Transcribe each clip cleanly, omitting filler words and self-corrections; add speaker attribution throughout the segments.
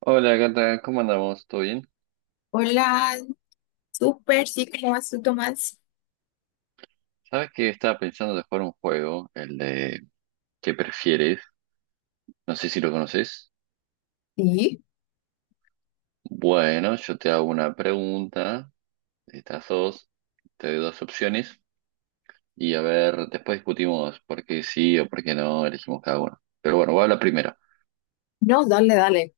Speaker 1: Hola gata, ¿cómo andamos? ¿Todo bien?
Speaker 2: Hola, súper, sí, ¿cómo vas tú, Tomás?
Speaker 1: ¿Sabes que estaba pensando de jugar un juego, el de ¿qué prefieres? No sé si lo conoces.
Speaker 2: Sí,
Speaker 1: Bueno, yo te hago una pregunta, estas dos, te doy dos opciones y a ver, después discutimos por qué sí o por qué no elegimos cada uno. Pero bueno, voy a la primera.
Speaker 2: no, dale, dale.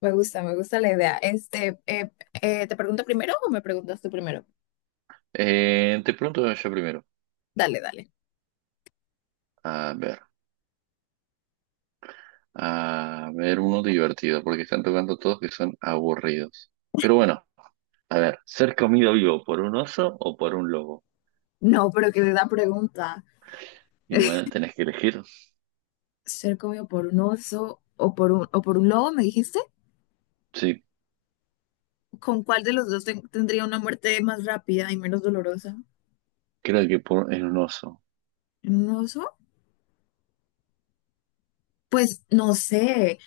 Speaker 2: Me gusta la idea. ¿Te pregunto primero o me preguntas tú primero?
Speaker 1: Te pregunto yo primero.
Speaker 2: Dale, dale.
Speaker 1: A ver, a ver uno divertido, porque están tocando todos que son aburridos. Pero bueno, a ver, ¿ser comido vivo por un oso o por un lobo?
Speaker 2: No, pero que de la pregunta.
Speaker 1: Y bueno, tenés que elegir.
Speaker 2: ¿Ser comido por un oso o por un lobo, me dijiste?
Speaker 1: Sí,
Speaker 2: ¿Con cuál de los dos tendría una muerte más rápida y menos dolorosa?
Speaker 1: creo que por, en un oso.
Speaker 2: ¿Un oso? Pues no sé,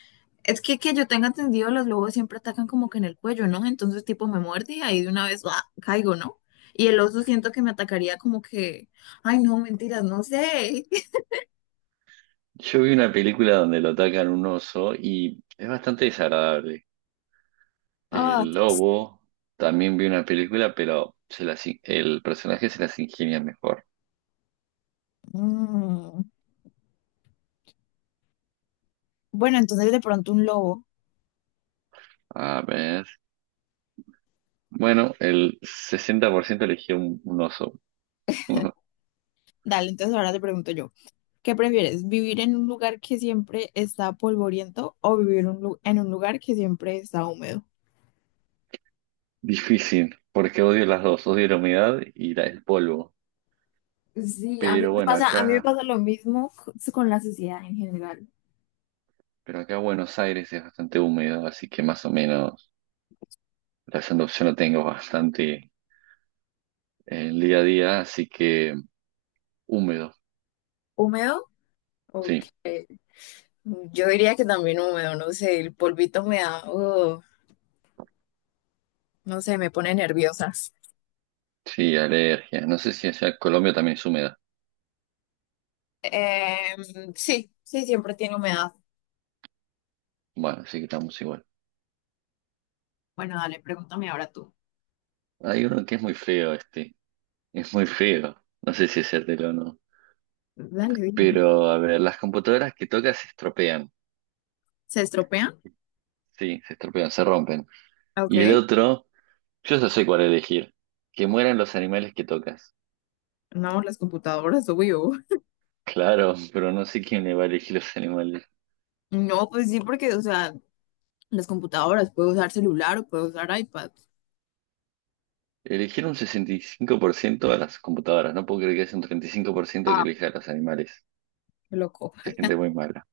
Speaker 2: es que yo tenga entendido, los lobos siempre atacan como que en el cuello, ¿no? Entonces tipo me muerde y ahí de una vez ¡ah! Caigo, ¿no? Y el oso siento que me atacaría como que, ay no, mentiras, no sé.
Speaker 1: Yo vi una película donde lo atacan un oso y es bastante desagradable.
Speaker 2: Ah,
Speaker 1: El lobo también vi una película, pero el personaje se las ingenia mejor.
Speaker 2: mm. Bueno, entonces de pronto un lobo.
Speaker 1: A ver. Bueno, el 60% eligió un oso.
Speaker 2: Dale, entonces ahora te pregunto yo, ¿qué prefieres? ¿Vivir en un lugar que siempre está polvoriento o vivir en un en un lugar que siempre está húmedo?
Speaker 1: Difícil, porque odio las dos, odio la humedad y el polvo.
Speaker 2: Sí, a mí
Speaker 1: Pero
Speaker 2: me
Speaker 1: bueno,
Speaker 2: pasa, a mí me
Speaker 1: acá,
Speaker 2: pasa lo mismo con la sociedad en general.
Speaker 1: pero acá Buenos Aires es bastante húmedo, así que más o menos la segunda opción la tengo bastante el día a día, así que húmedo,
Speaker 2: Húmedo. Ok,
Speaker 1: sí,
Speaker 2: yo diría que también húmedo, no sé, el polvito me da, no sé, me pone nerviosa.
Speaker 1: sí, alergia. No sé si allá Colombia también es húmeda.
Speaker 2: Sí, sí, siempre tiene humedad.
Speaker 1: Bueno, así que estamos igual.
Speaker 2: Bueno, dale, pregúntame ahora tú.
Speaker 1: Hay uno que es muy feo este, es muy feo. No sé si hacértelo o no.
Speaker 2: Dale, dime.
Speaker 1: Pero, a ver, las computadoras que tocas se estropean,
Speaker 2: ¿Se estropean?
Speaker 1: sí, se estropean, se rompen. Y el
Speaker 2: Ok,
Speaker 1: otro, yo ya sé cuál elegir. Que mueran los animales que tocas.
Speaker 2: no, las computadoras, obvio.
Speaker 1: Claro, pero no sé quién le va a elegir los animales.
Speaker 2: No, pues sí, porque, o sea, las computadoras, puedo usar celular o puedo usar iPad.
Speaker 1: Eligieron un 65% a las computadoras. No puedo creer que haya un treinta y cinco por ciento que
Speaker 2: Ah,
Speaker 1: elija a los animales.
Speaker 2: qué loco.
Speaker 1: Hay gente muy mala.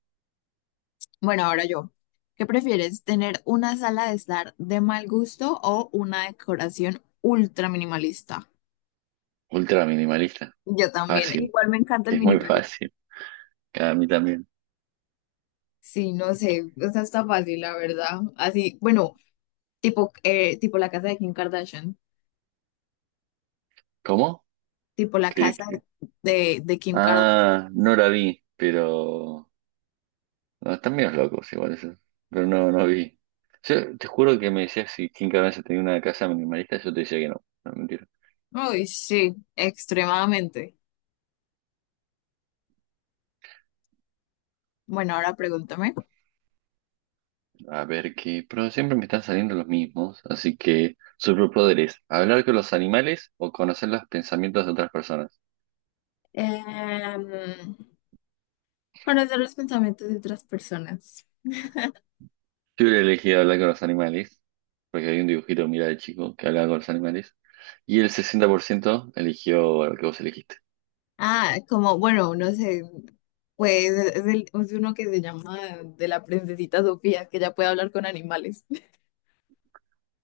Speaker 2: Bueno, ahora yo. ¿Qué prefieres, tener una sala de estar de mal gusto o una decoración ultra minimalista?
Speaker 1: Ultra minimalista.
Speaker 2: Yo también.
Speaker 1: Fácil.
Speaker 2: Igual me encanta el
Speaker 1: Es muy
Speaker 2: minimalismo.
Speaker 1: fácil. A mí también.
Speaker 2: Sí, no sé, o sea, está fácil, la verdad. Así, bueno, tipo la casa de Kim Kardashian,
Speaker 1: ¿Cómo?
Speaker 2: tipo la
Speaker 1: ¿Que?
Speaker 2: casa de Kim Kardashian.
Speaker 1: Ah, no la vi, pero no, están medios locos igual eso. Pero no, no vi. Yo te juro que me decías si Kim Kardashian tenía una casa minimalista, yo te decía que no. No, mentira.
Speaker 2: Uy, sí, extremadamente. Bueno, ahora pregúntame.
Speaker 1: A ver qué. Pero siempre me están saliendo los mismos. Así que superpoderes. Hablar con los animales o conocer los pensamientos de otras personas.
Speaker 2: Em, Conocer los pensamientos de otras personas.
Speaker 1: Yo hubiera elegido hablar con los animales, porque hay un dibujito, mira, de chico que hablaba con los animales, y el 60% eligió lo que vos elegiste.
Speaker 2: Ah, como, bueno, no sé, pues es, es uno que se llama de la princesita Sofía, que ya puede hablar con animales.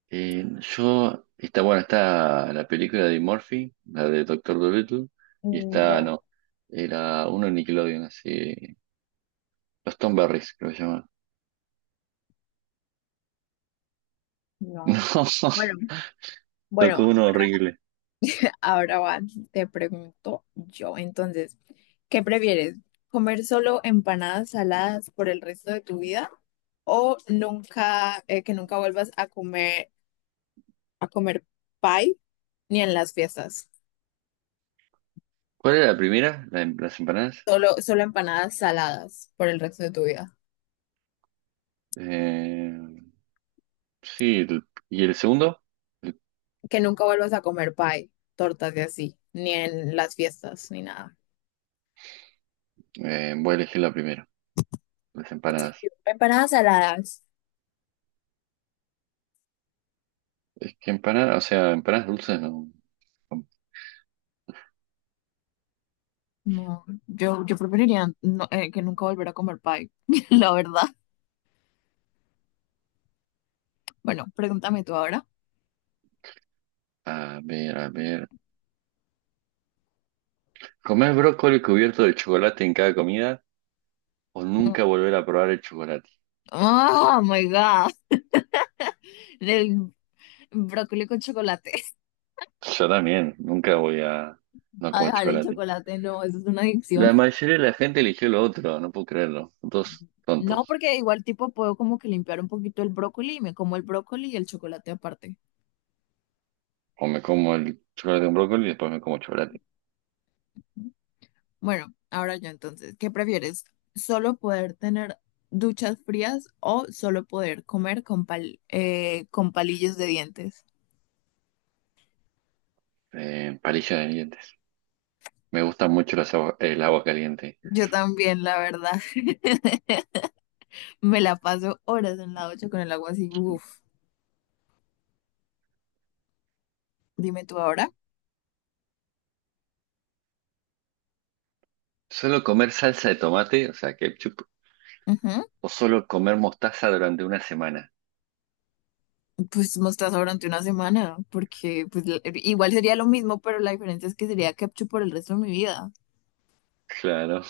Speaker 1: Eh, yo, está bueno, está la película de Murphy, la de Doctor Dolittle, y está,
Speaker 2: No,
Speaker 1: no, era uno de Nickelodeon, así, los Tom Berries, creo que se llama.
Speaker 2: no.
Speaker 1: No,
Speaker 2: Bueno, bueno,
Speaker 1: tocó uno horrible.
Speaker 2: ahora va, te pregunto yo, entonces, ¿qué prefieres? ¿Comer solo empanadas saladas por el resto de tu vida o nunca, que nunca vuelvas a comer pie ni en las fiestas?
Speaker 1: ¿Cuál era la primera? ¿La, las empanadas?
Speaker 2: Solo, solo empanadas saladas por el resto de tu vida.
Speaker 1: Eh, sí, y el segundo, el-
Speaker 2: Que nunca vuelvas a comer pie, tortas y así, ni en las fiestas, ni nada.
Speaker 1: voy a elegir la primera, las
Speaker 2: ¿En
Speaker 1: empanadas.
Speaker 2: serio? Empanadas saladas.
Speaker 1: Es que empanadas, o sea, empanadas dulces no.
Speaker 2: No, yo preferiría que nunca volver a comer pie, la verdad. Bueno, pregúntame tú ahora.
Speaker 1: A ver, a ver. ¿Comer brócoli cubierto de chocolate en cada comida o nunca volver a probar el chocolate?
Speaker 2: Oh my God, del brócoli con chocolate.
Speaker 1: Yo también, nunca voy a no
Speaker 2: A
Speaker 1: comer
Speaker 2: dejar el
Speaker 1: chocolate.
Speaker 2: chocolate, no, eso es una adicción.
Speaker 1: La mayoría de la gente eligió lo otro, no puedo creerlo. Son todos
Speaker 2: No,
Speaker 1: tontos.
Speaker 2: porque igual tipo puedo como que limpiar un poquito el brócoli y me como el brócoli y el chocolate aparte.
Speaker 1: O me como el chocolate con brócoli y después me como chocolate.
Speaker 2: Bueno, ahora yo entonces, ¿qué prefieres? ¿Solo poder tener duchas frías o solo poder comer con con palillos de dientes?
Speaker 1: Palillos de dientes. Me gusta mucho el agua caliente.
Speaker 2: Yo también, la verdad, me la paso horas en la ducha con el agua así, uff. Dime tú ahora.
Speaker 1: Solo comer salsa de tomate, o sea, ketchup,
Speaker 2: Ujú.
Speaker 1: o solo comer mostaza durante una semana.
Speaker 2: Pues mostaza durante una semana, porque pues igual sería lo mismo, pero la diferencia es que sería ketchup por el resto de mi vida.
Speaker 1: Claro.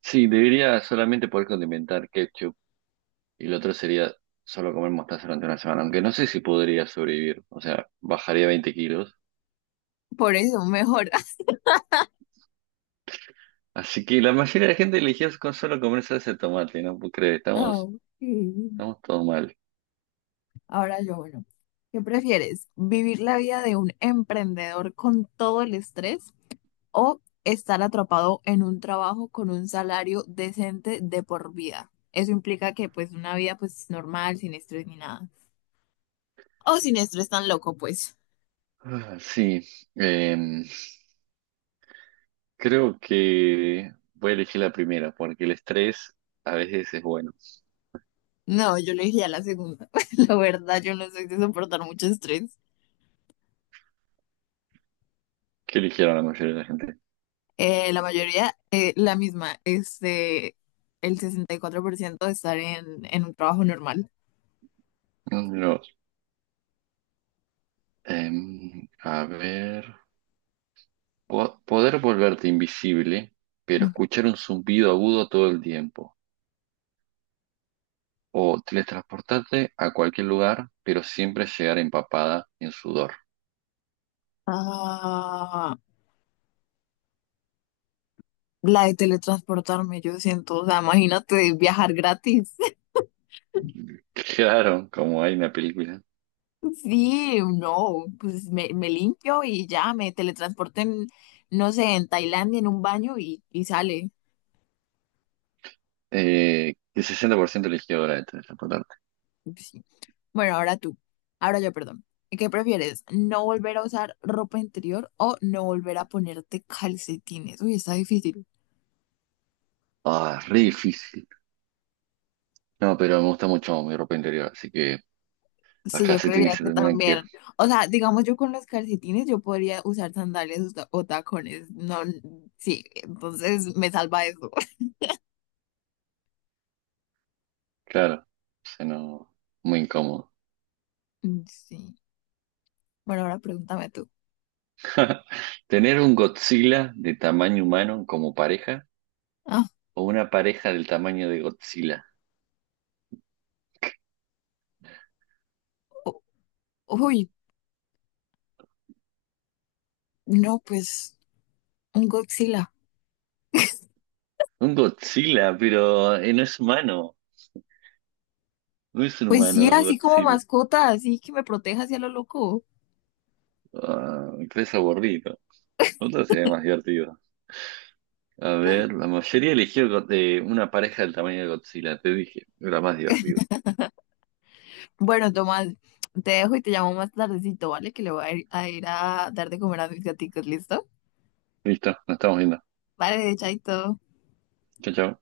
Speaker 1: Sí, debería solamente poder condimentar ketchup y lo otro sería solo comer mostaza durante una semana, aunque no sé si podría sobrevivir, o sea, bajaría 20 kilos.
Speaker 2: Por eso, mejor.
Speaker 1: Así que la mayoría de la gente eligió con solo comer salsa de tomate, ¿no? ¿Puedo creer?
Speaker 2: Ah, ok.
Speaker 1: Estamos todos mal.
Speaker 2: Ahora yo, bueno, ¿qué prefieres? ¿Vivir la vida de un emprendedor con todo el estrés o estar atrapado en un trabajo con un salario decente de por vida? Eso implica que pues una vida pues normal, sin estrés ni nada. O sin estrés tan loco, pues.
Speaker 1: Ah, sí, em, Creo que voy a elegir la primera, porque el estrés a veces es bueno.
Speaker 2: No, yo le dije a la segunda. La verdad, yo no soy de soportar mucho estrés.
Speaker 1: ¿Qué eligieron la mayoría de la gente?
Speaker 2: La mayoría, la misma, el 64% de estar en un trabajo normal.
Speaker 1: No, a ver. Poder volverte invisible, pero
Speaker 2: Ujú.
Speaker 1: escuchar un zumbido agudo todo el tiempo. O teletransportarte a cualquier lugar, pero siempre llegar empapada en sudor.
Speaker 2: Ah, la de teletransportarme, yo siento, o sea, imagínate viajar gratis.
Speaker 1: Claro, como hay una película.
Speaker 2: Sí, no, pues me limpio y ya me teletransporten, no sé, en Tailandia en un baño y sale.
Speaker 1: El 60% eligió ahora de teletransportarte.
Speaker 2: Sí. Bueno, ahora tú, ahora yo, perdón. ¿Qué prefieres? ¿No volver a usar ropa interior o no volver a ponerte calcetines? Uy, está difícil.
Speaker 1: Ah, re difícil. No, pero me gusta mucho mi ropa interior, así que las
Speaker 2: Sí, yo
Speaker 1: calcetines
Speaker 2: creería
Speaker 1: se
Speaker 2: que
Speaker 1: tendrán que ir.
Speaker 2: también. O sea, digamos, yo con los calcetines yo podría usar sandalias o o tacones. No, sí, entonces me salva eso.
Speaker 1: Claro, se no, muy incómodo.
Speaker 2: Mm, sí. Bueno, ahora pregúntame tú.
Speaker 1: Tener un Godzilla de tamaño humano como pareja,
Speaker 2: Ah,
Speaker 1: o una pareja del tamaño de Godzilla.
Speaker 2: u- uy, no, pues un Godzilla.
Speaker 1: Un Godzilla, pero no es humano. No es un
Speaker 2: Pues sí,
Speaker 1: humano
Speaker 2: así como
Speaker 1: Godzilla.
Speaker 2: mascota, así que me proteja hacia lo loco.
Speaker 1: Ah, es aburrido. Otro sería más divertido. A ver, la mayoría eligió de una pareja del tamaño de Godzilla, te dije. Era más divertido.
Speaker 2: Bueno, Tomás, te dejo y te llamo más tardecito, ¿vale? Que le voy a ir ir a dar de comer a mis gatitos, ¿listo?
Speaker 1: Listo, nos estamos viendo.
Speaker 2: Vale, chaito.
Speaker 1: Chao, chao.